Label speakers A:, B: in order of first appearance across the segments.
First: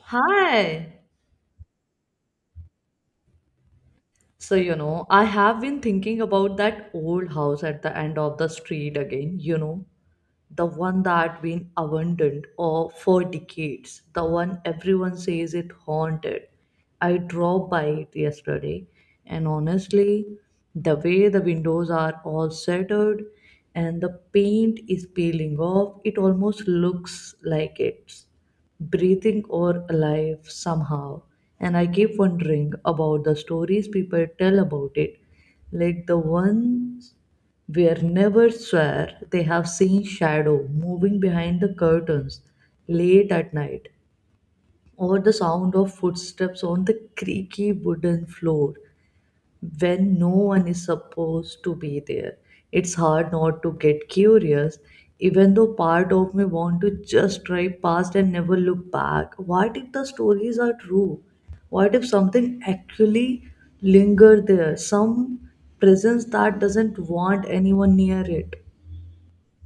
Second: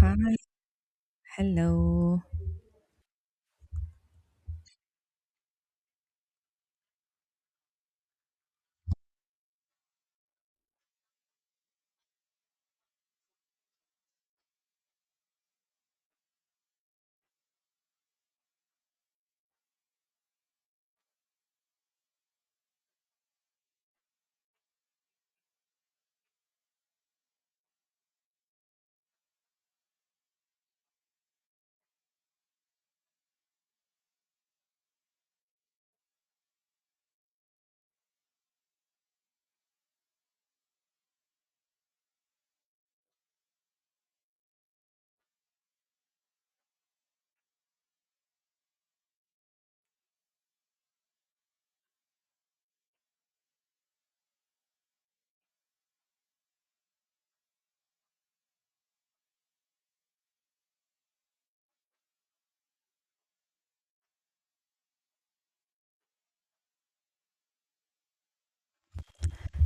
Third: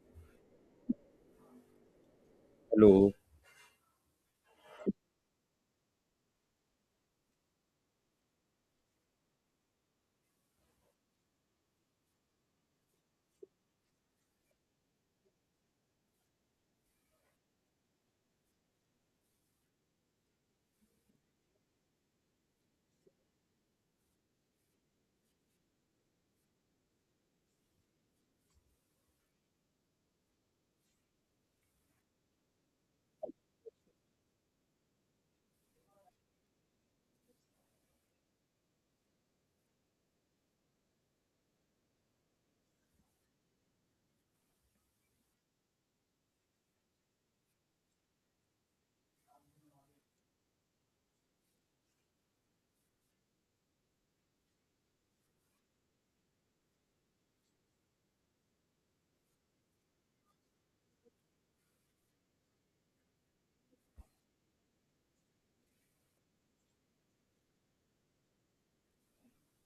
A: Hi, hello.
B: Hello,
C: So, you know, I have been thinking about that old house at the end of the street again, you know, the one that been abandoned or for decades, the one everyone says it haunted. I drove by it yesterday, and honestly, the way the windows are all shattered and the paint is peeling off, it almost looks like it's breathing or alive somehow. And I keep wondering about the stories people tell about it, like the ones where never swear they have seen shadow moving behind the curtains late at night, or the sound of footsteps on the creaky wooden floor when no one is supposed to be there. It's hard not to get curious, even though part of me want to just drive past and never look back. What if the stories are true? What if something actually linger there? Some presence that doesn't want anyone near it.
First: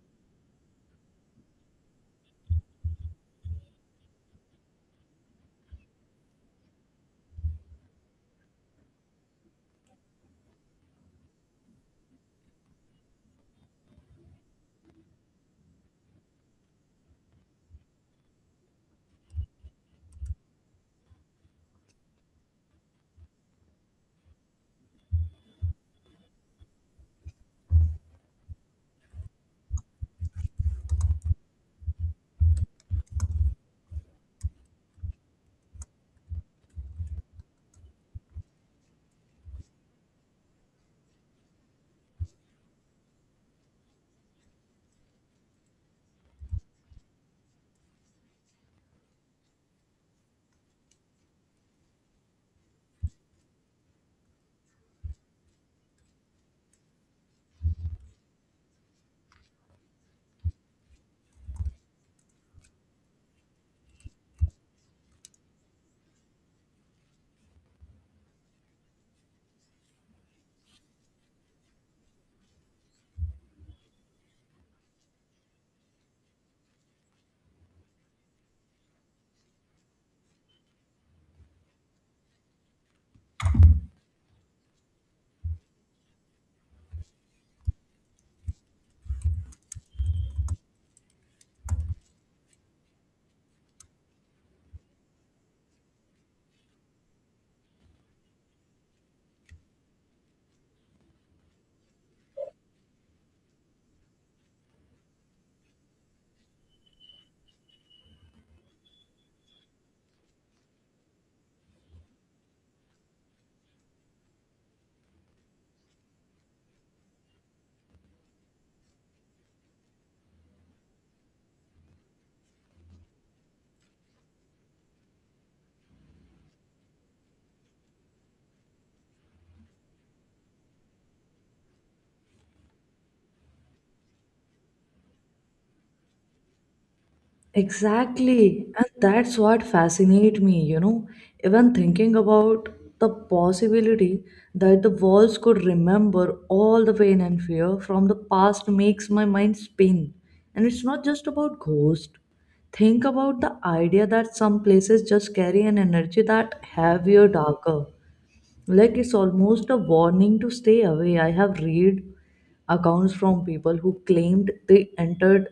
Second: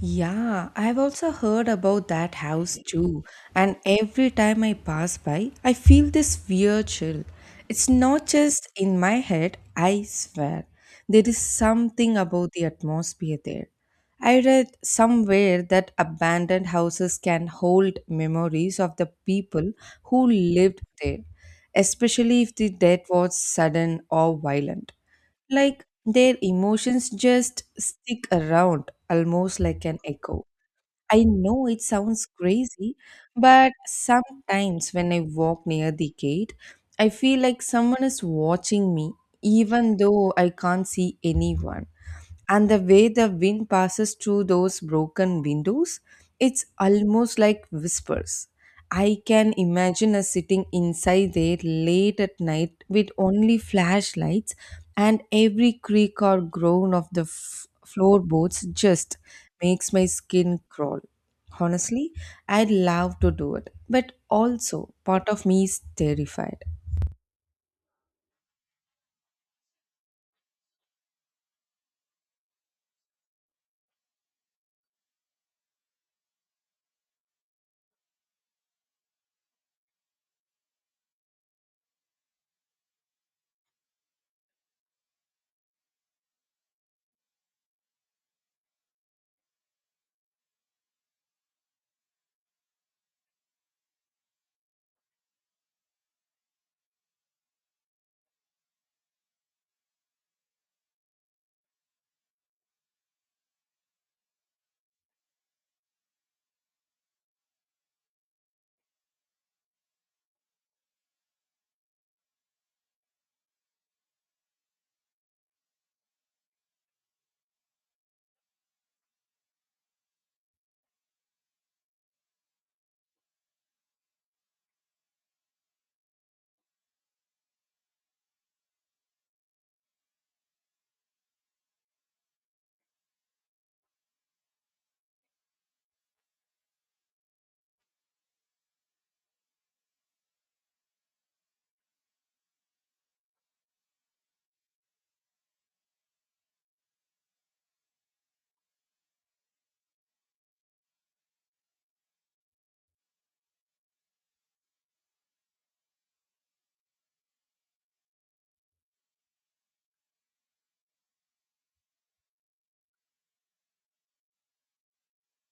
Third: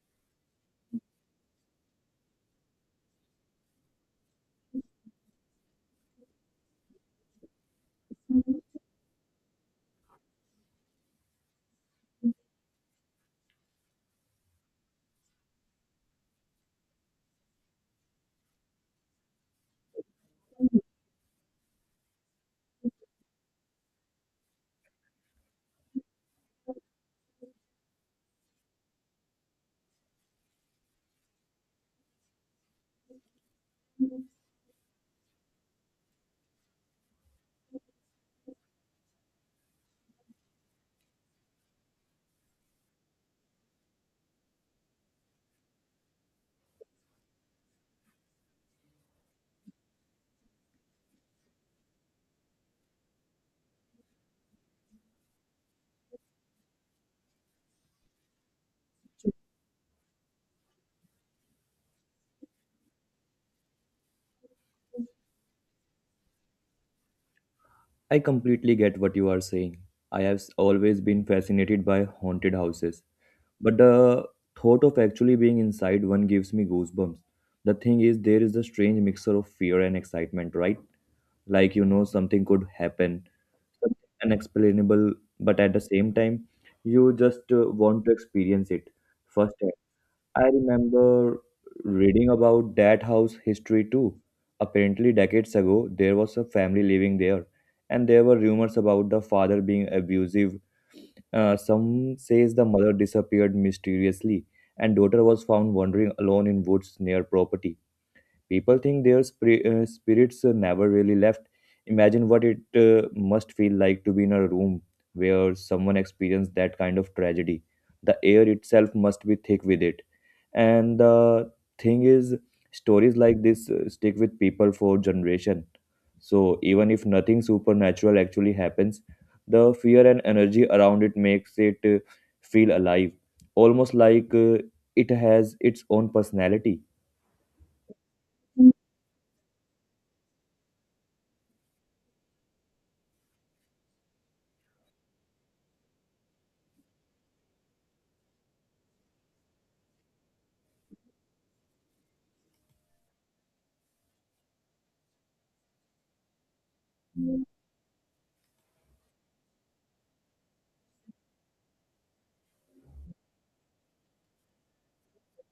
A: Yeah, I've also heard about that house too, and every time I pass by, I feel this weird chill. It's not just in my head, I swear. There is something about the atmosphere there. I read somewhere that abandoned houses can hold memories of the people who lived there, especially if the death was sudden or violent. Like their emotions just stick around almost like an echo. I know it sounds crazy, but sometimes when I walk near the gate, I feel like someone is watching me, even though I can't see anyone, and the way the wind passes through those broken windows, it's almost like whispers. I can imagine us sitting inside there late at night with only flashlights, and every creak or groan of the floorboards just makes my skin crawl. Honestly, I'd love to do it, but also part of me is terrified.
B: I completely get what you are saying. I have always been fascinated by haunted houses, but the thought of actually being inside one gives me goosebumps. The thing is, there is a strange mixture of fear and excitement, right? Like, you know, something could happen, something unexplainable, but at the same time, you just want to experience it first. I remember reading about that house history too. Apparently, decades ago, there was a family living there, and there were rumors about the father being abusive. Some says the mother disappeared mysteriously, and daughter was found wandering alone in woods near property. People think their spirits never really left. Imagine what it must feel like to be in a room where someone experienced that kind of tragedy. The air itself must be thick with it. And the thing is, stories like this stick with people for generation. So even if nothing supernatural actually happens, the fear and energy around it makes it feel alive, almost like it has its own personality.
C: Exactly. And that's what fascinates me, you know. Even thinking about the possibility that the walls could remember all the pain and fear from the past makes my mind spin. And it's not just about ghosts. Think about the idea that some places just carry an energy that heavier, darker. Like it's almost a warning to stay away. I have read accounts from people who claimed they entered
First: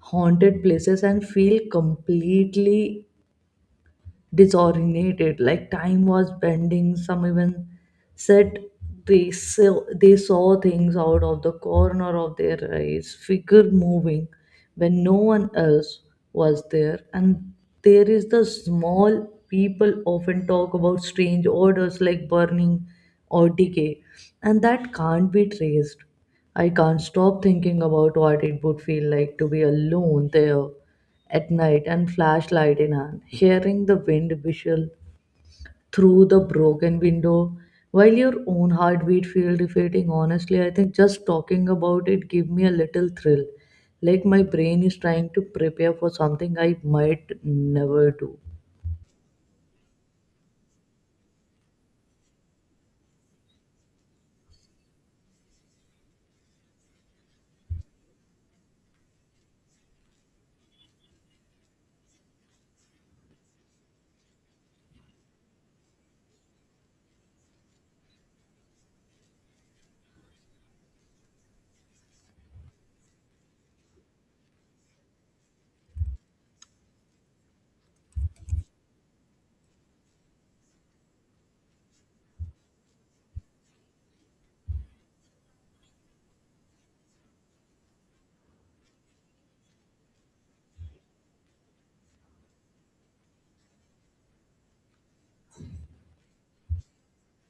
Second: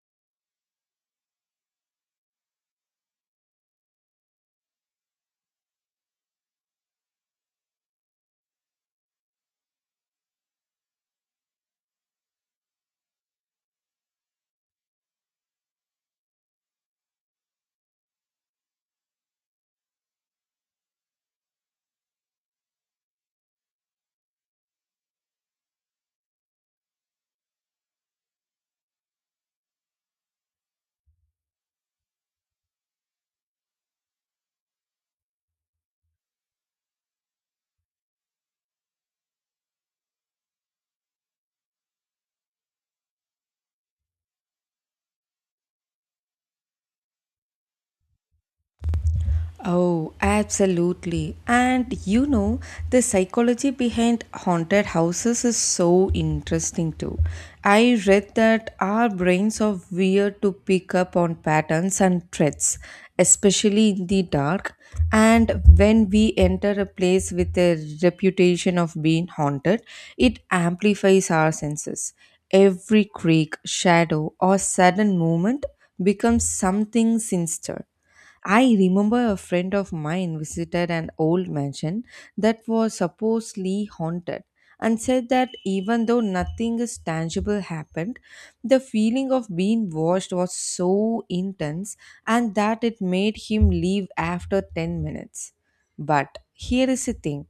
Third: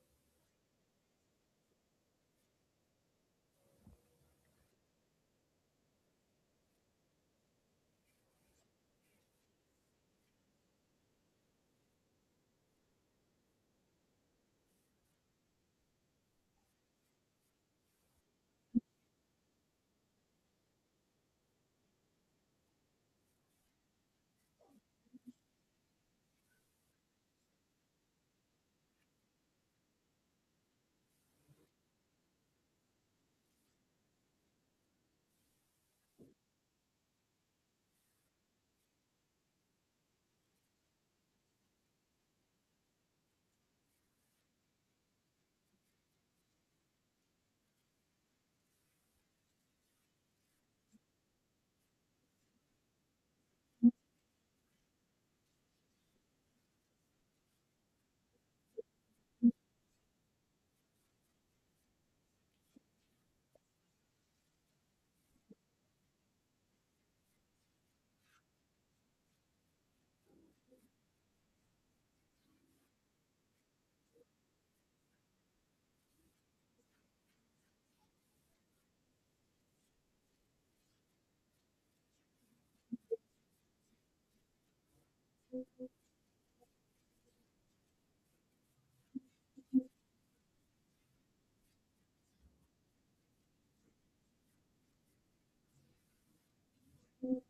C: haunted places and feel completely disoriented, like time was bending. Some even said they saw things out of the corner of their eyes, figure moving when no one else was there. And there is the small people often talk about strange odors like burning or decay, and that can't be traced. I can't stop thinking about what it would feel like to be alone there at night and flashlight in hand, hearing the wind whistle through the broken window while your own heartbeat feels defeating. Honestly, I think just talking about it give me a little thrill, like my brain is trying to prepare for something I might never do.
A: Oh, absolutely. And you know, the psychology behind haunted houses is so interesting too. I read that our brains are weird to pick up on patterns and threats, especially in the dark. And when we enter a place with a reputation of being haunted, it amplifies our senses. Every creak, shadow, or sudden movement becomes something sinister. I remember a friend of mine visited an old mansion that was supposedly haunted and said that even though nothing is tangible happened, the feeling of being watched was so intense and that it made him leave after 10 minutes. But here is the thing:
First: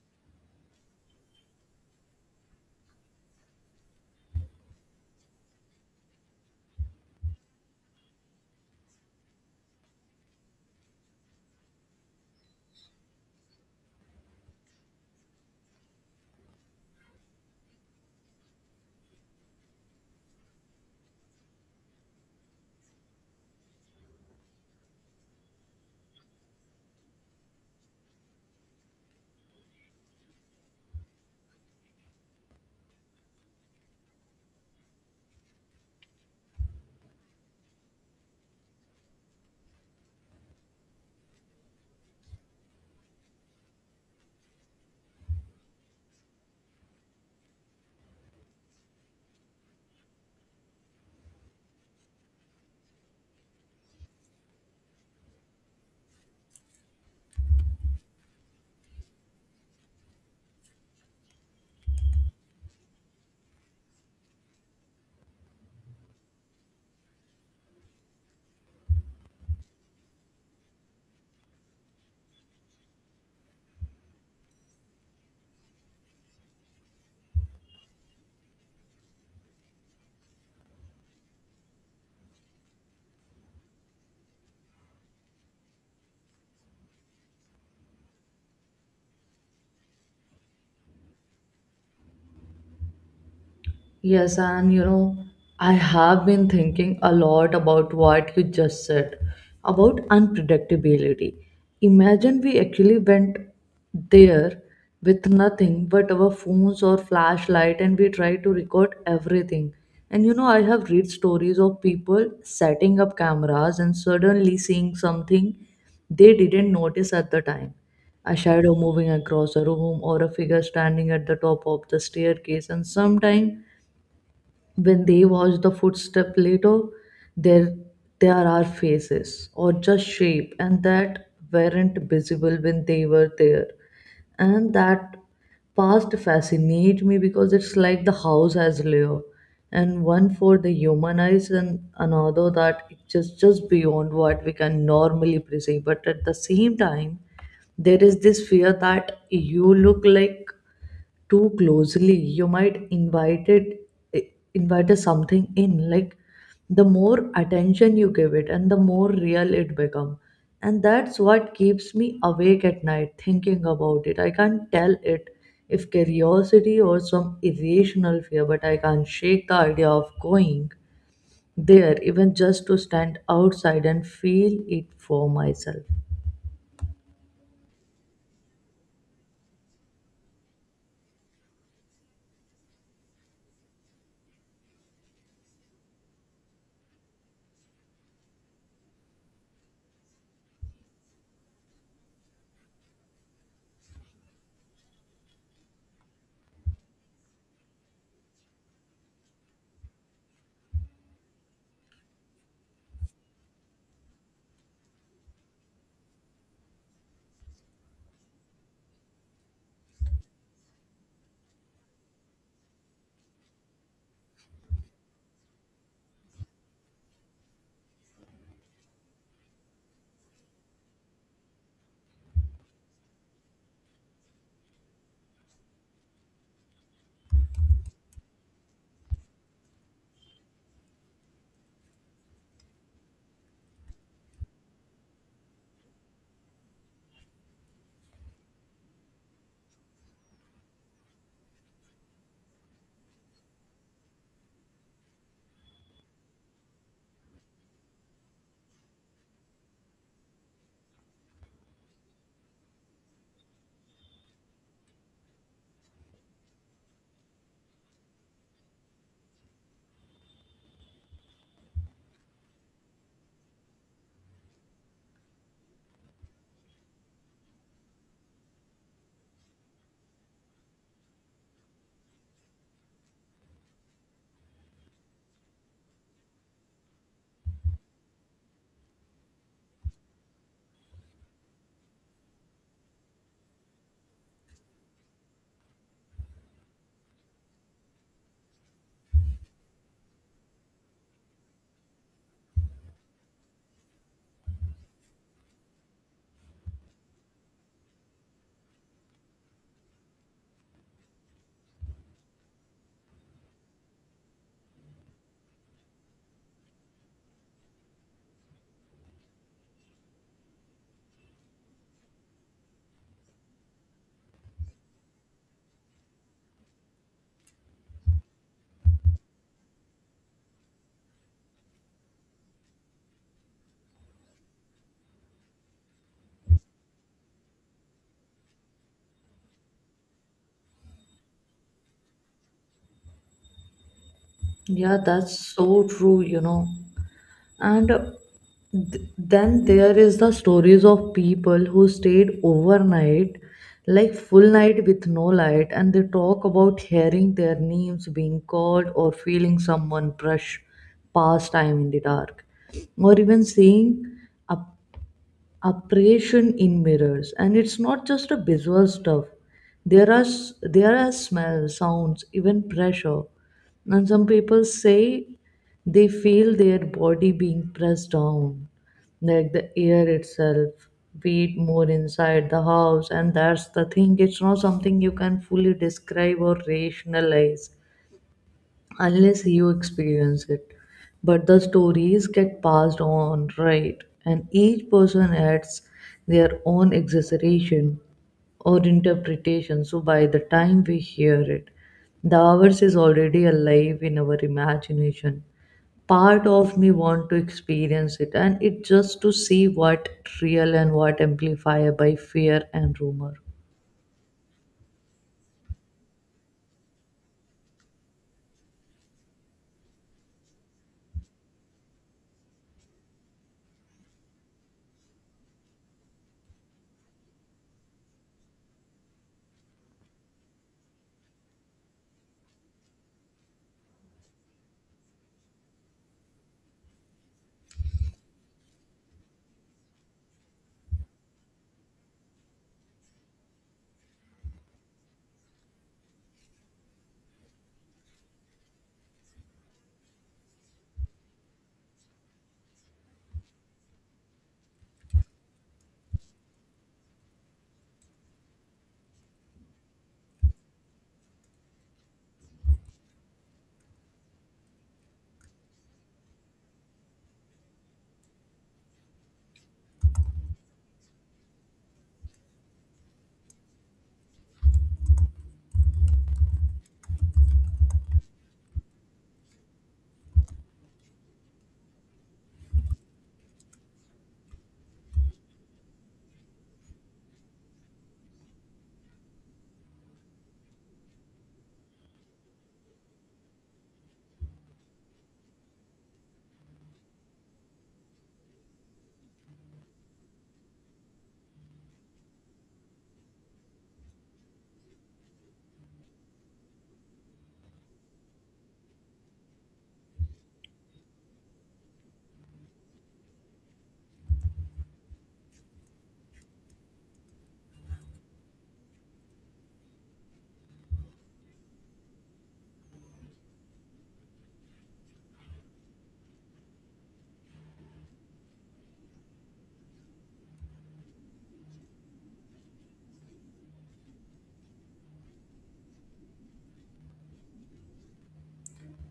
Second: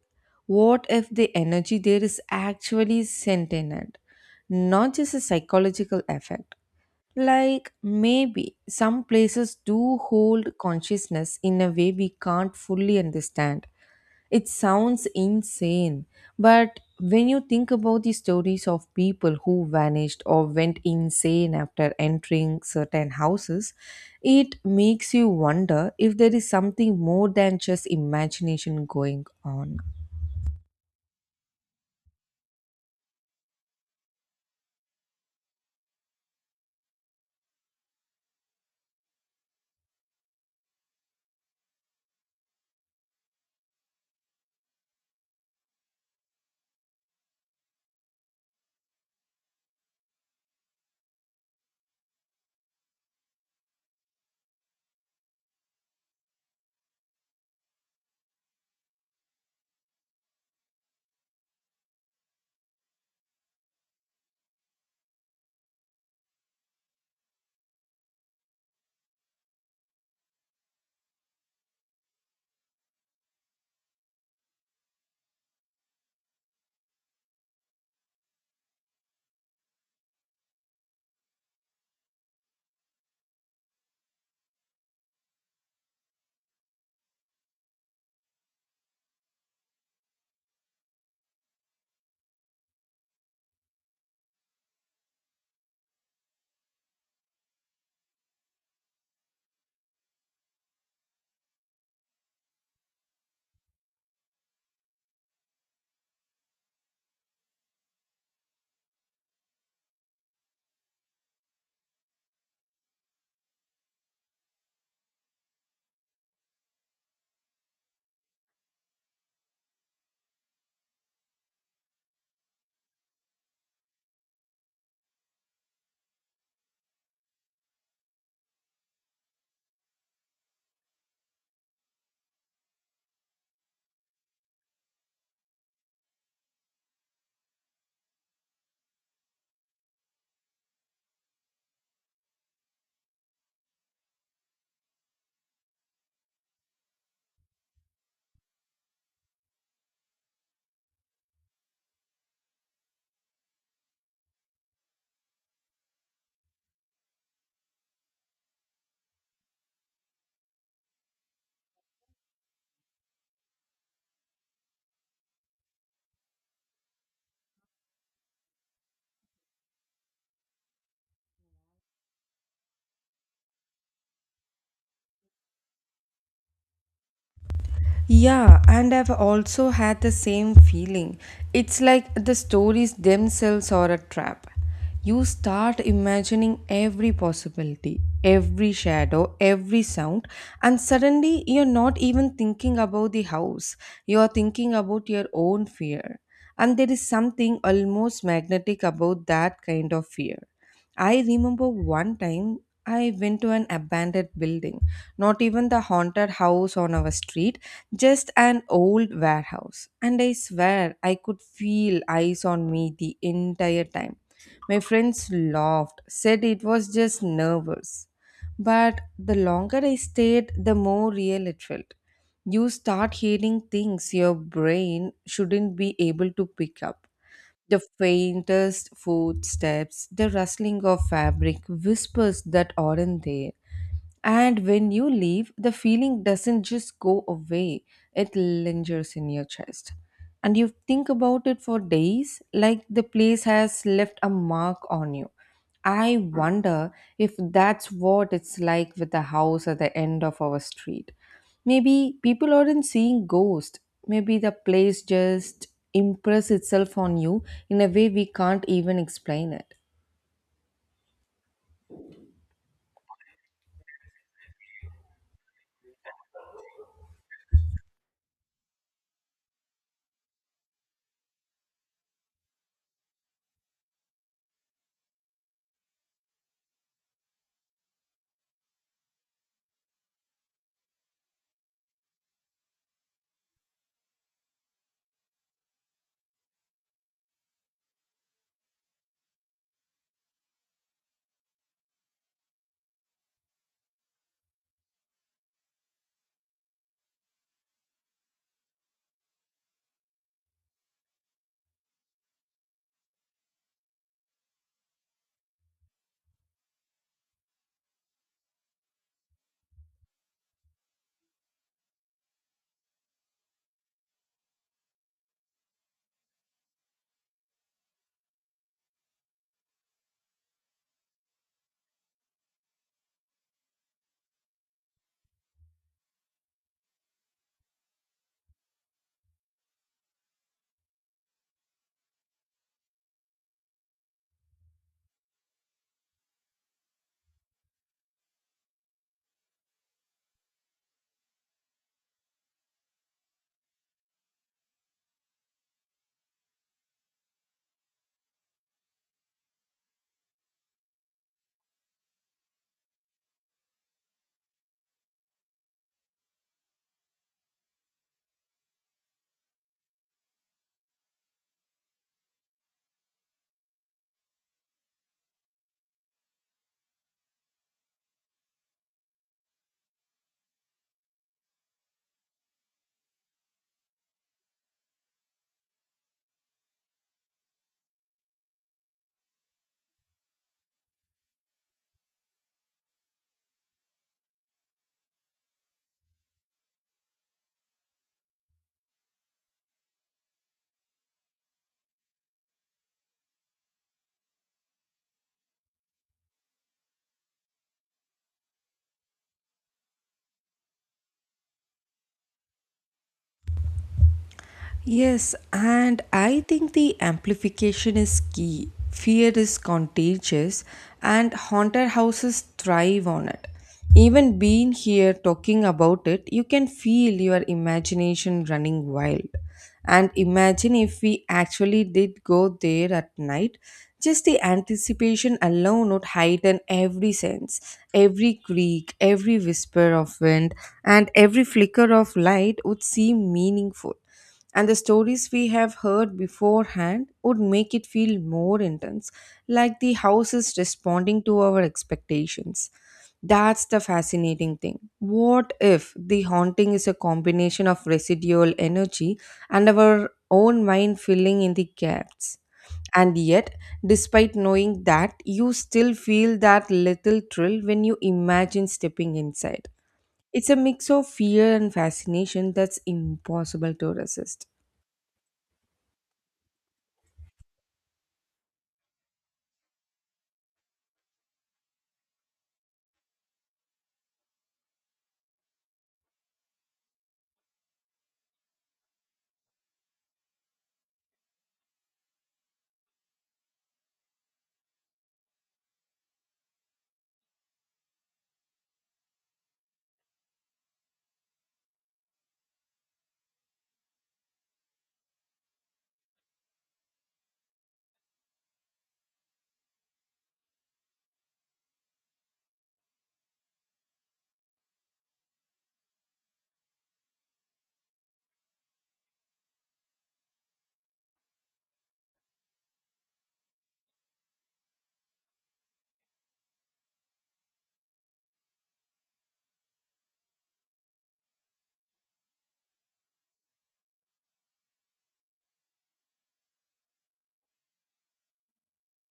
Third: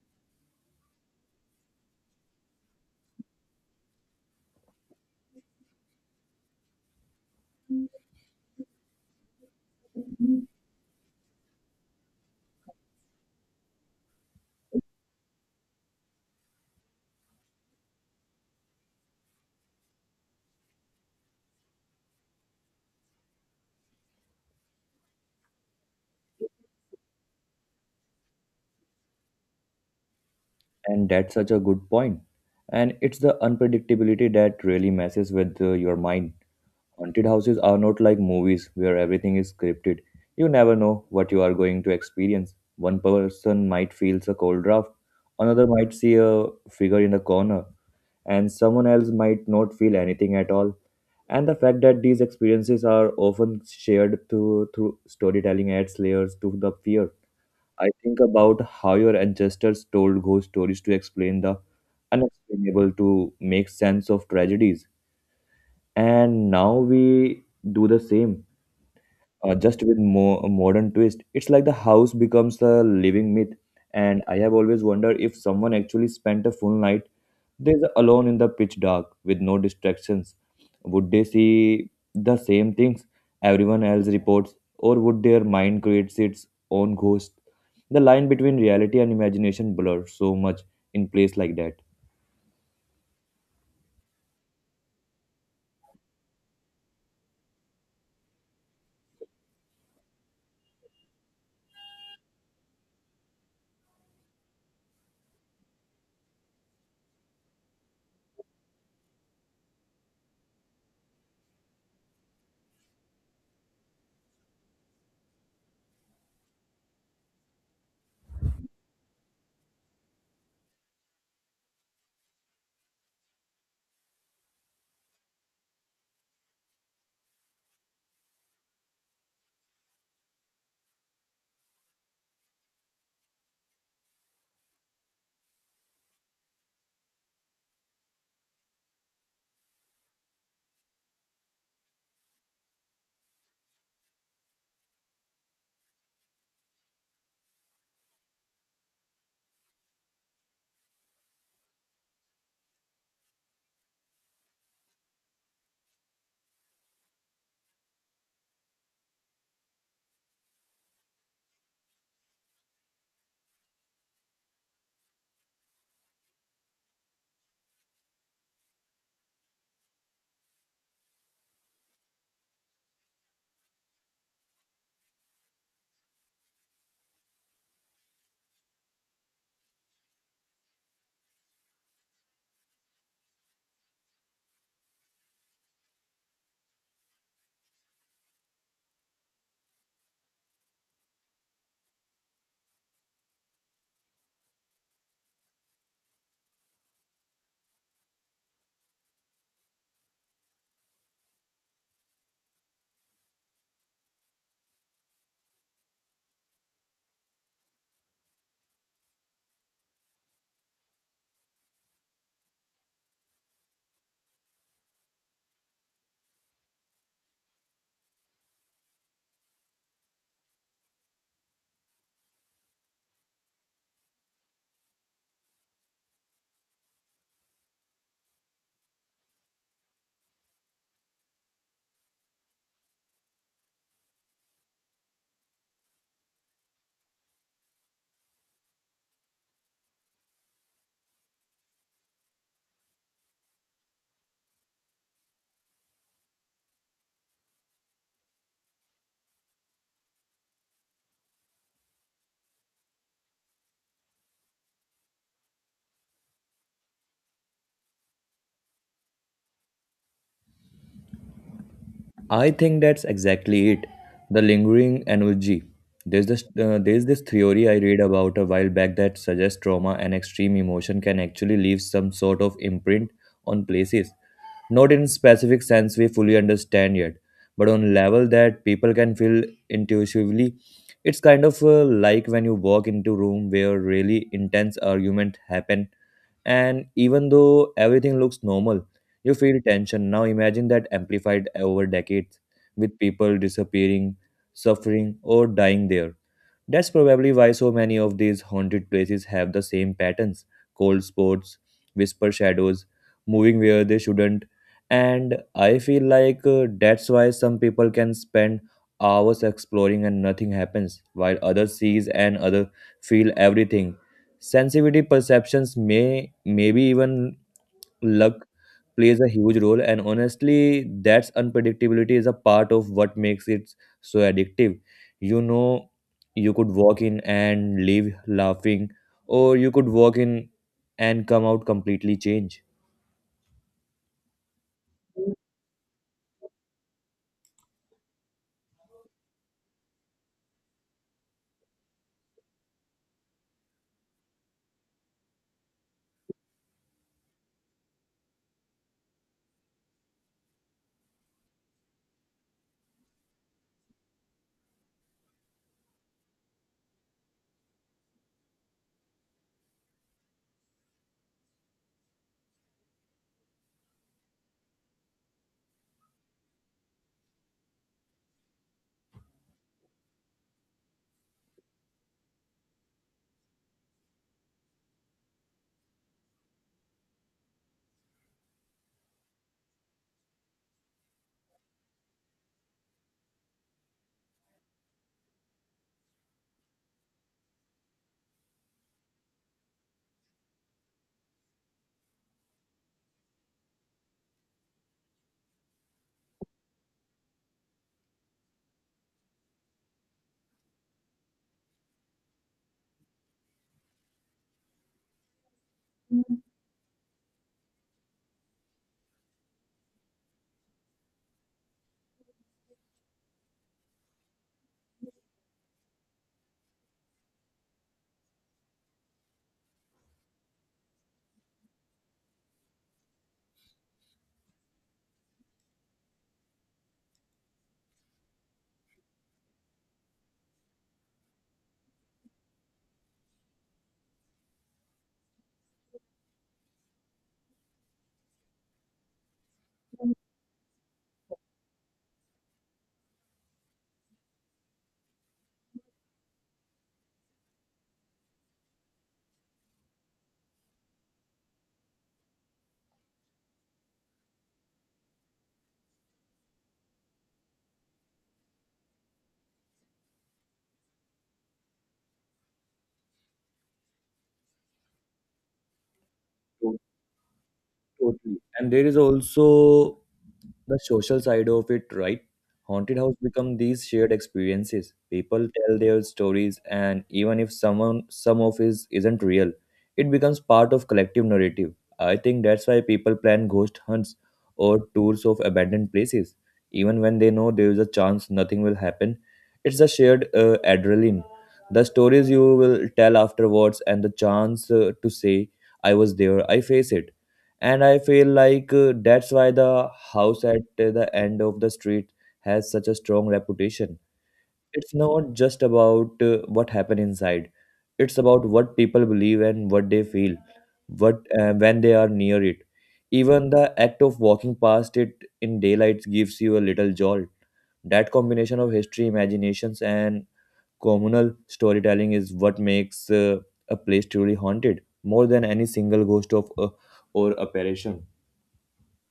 A: what if the energy there is actually sentient, not just a psychological effect? Like maybe some places do hold consciousness in a way we can't fully understand. It sounds insane, but when you think about the stories of people who vanished or went insane after entering certain houses, it makes you wonder if there is something more than just imagination going on.
B: And that's such a good point. And it's the unpredictability that really messes with your mind. Haunted houses are not like movies where everything is scripted. You never know what you are going to experience. One person might feel a cold draft, another might see a figure in a corner, and someone else might not feel anything at all. And the fact that these experiences are often shared through storytelling adds layers to the fear. I think about how your ancestors told ghost stories to explain the unexplainable, to make sense of tragedies. And now we do the same, just with more modern twist. It's like the house becomes a living myth. And I have always wondered if someone actually spent a full night they're alone in the pitch dark with no distractions. Would they see the same things everyone else reports, or would their mind create its own ghost? The line between reality and imagination blurs so much in place like that.
C: Yes, and you know, I have been thinking a lot about what you just said about unpredictability. Imagine we actually went there with nothing but our phones or flashlight and we try to record everything. And you know, I have read stories of people setting up cameras and suddenly seeing something they didn't notice at the time. A shadow moving across a room or a figure standing at the top of the staircase, and sometimes when they watch the footstep later, there there are faces or just shape and that weren't visible when they were there. And that past fascinate me because it's like the house has layer and one for the human eyes and another that it just beyond what we can normally perceive. But at the same time, there is this fear that you look like too closely you might invite something in, like the more attention you give it and the more real it become. And that's what keeps me awake at night thinking about it. I can't tell it if curiosity or some irrational fear, but I can't shake the idea of going there even just to stand outside and feel it for myself.
A: Yeah, and I've also had the same feeling. It's like the stories themselves are a trap. You start imagining every possibility, every shadow, every sound, and suddenly you're not even thinking about the house. You're thinking about your own fear. And there is something almost magnetic about that kind of fear. I remember one time I went to an abandoned building, not even the haunted house on our street, just an old warehouse, and I swear I could feel eyes on me the entire time. My friends laughed, said it was just nervous, but the longer I stayed, the more real it felt. You start hearing things your brain shouldn't be able to pick up, the faintest footsteps, the rustling of fabric, whispers that aren't there. And when you leave, the feeling doesn't just go away, it lingers in your chest. And you think about it for days, like the place has left a mark on you. I wonder if that's what it's like with the house at the end of our street. Maybe people aren't seeing ghosts. Maybe the place just impress itself on you in a way we can't even explain it.
B: I think that's exactly it. The lingering energy. There's this theory I read about a while back that suggests trauma and extreme emotion can actually leave some sort of imprint on places, not in specific sense we fully understand yet, but on level that people can feel intuitively. It's kind of like when you walk into room where really intense argument happen, and even though everything looks normal, you feel tension. Now imagine that amplified over decades with people disappearing, suffering, or dying there. That's probably why so many of these haunted places have the same patterns: cold spots, whisper shadows, moving where they shouldn't. And I feel like that's why some people can spend hours exploring and nothing happens, while others sees and other feel everything. Sensitivity perceptions maybe even luck plays a huge role, and honestly that's unpredictability is a part of what makes it so addictive. You know, you could walk in and leave laughing, or you could walk in and come out completely changed
C: Yeah, that's so true, you know. And then there is the stories of people who stayed overnight, like full night with no light, and they talk about hearing their names being called or feeling someone brush past time in the dark, or even seeing a apparition in mirrors. And it's not just a visual stuff. There are smells, sounds, even pressure, and some people say they feel their body being pressed down, like the air itself weight more inside the house. And that's the thing, it's not something you can fully describe or rationalize unless you experience it. But the stories get passed on, right? And each person adds their own exaggeration or interpretation. So by the time we hear it, the hours is already alive in our imagination. Part of me want to experience it and it just to see what real and what amplified by fear and rumor.
A: Yes, and I think the amplification is key. Fear is contagious, and haunted houses thrive on it. Even being here talking about it, you can feel your imagination running wild. And imagine if we actually did go there at night, just the anticipation alone would heighten every sense. Every creak, every whisper of wind, and every flicker of light would seem meaningful, and the stories we have heard beforehand would make it feel more intense, like the house is responding to our expectations. That's the fascinating thing. What if the haunting is a combination of residual energy and our own mind filling in the gaps? And yet, despite knowing that, you still feel that little thrill when you imagine stepping inside. It's a mix of fear and fascination that's impossible to resist.
B: totally. And there is also the social side of it, right? Haunted house become these shared experiences. People tell their stories, and even if someone some of is isn't real, it becomes part of collective narrative. I think that's why people plan ghost hunts or tours of abandoned places, even when they know there is a chance nothing will happen. It's a shared adrenaline. The stories you will tell afterwards, and the chance to say, "I was there, I face it." And I feel like that's why the house at the end of the street has such a strong reputation. It's not just about what happened inside. It's about what people believe and what they feel, what when they are near it. Even the act of walking past it in daylight gives you a little jolt. That combination of history, imaginations, and communal storytelling is what makes a place truly haunted, more than any single ghost of or apparition.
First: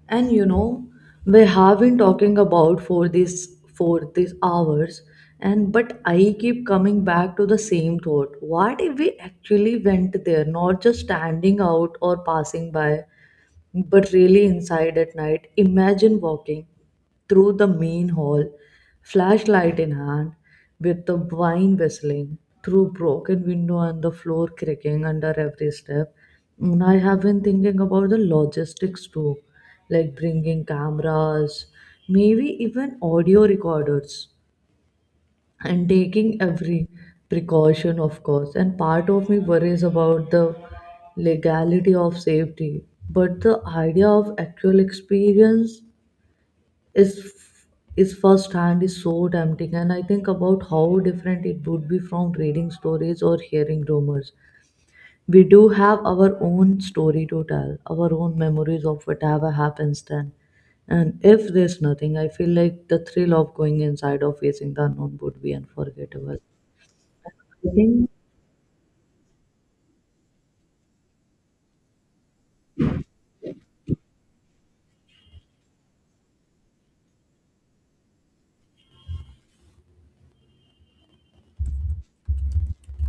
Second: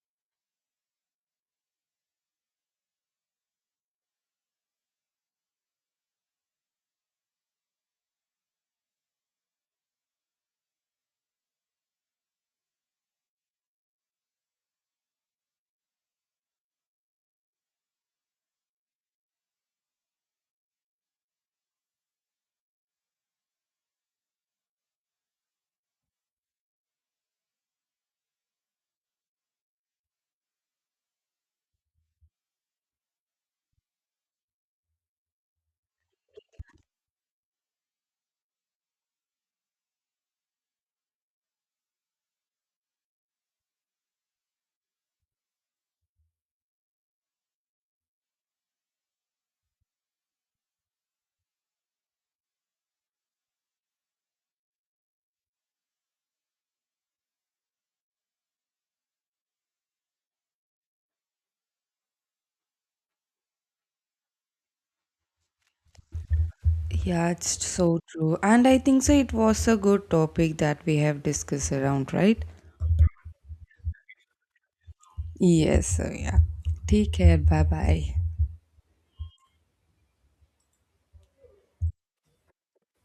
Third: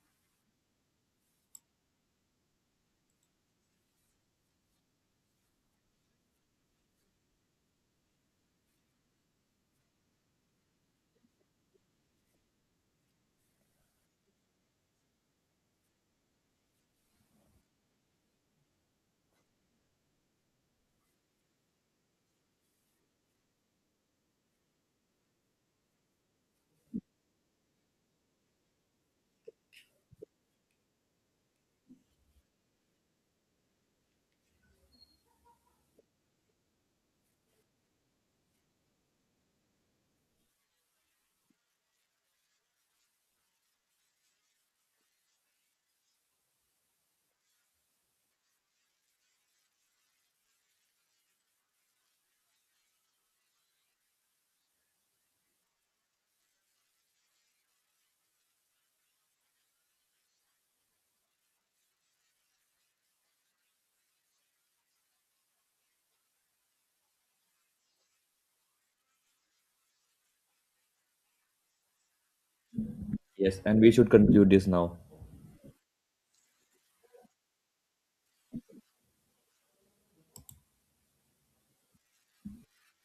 C: And you know, we have been talking about for these hours, and but I keep coming back to the same thought. What if we actually went there, not just standing out or passing by, but really inside at night? Imagine walking through the main hall, flashlight in hand, with the wine whistling through broken window and the floor creaking under every step. And I have been thinking about the logistics too, like bringing cameras, maybe even audio recorders and taking every precaution, of course. And part of me worries about the legality of safety, but the idea of actual experience is is first hand is so tempting. And I think about how different it would be from reading stories or hearing rumors. We do have our own story to tell, our own memories of whatever happens then. And if there's nothing, I feel like the thrill of going inside or facing the unknown would be unforgettable.
A: Yeah, it's
C: I
A: so
C: think
A: true. And I think so, it was a good topic that we have discussed around, right?
B: Yes, and we should conclude this now.
A: Yes, so yeah. Take care. Bye bye.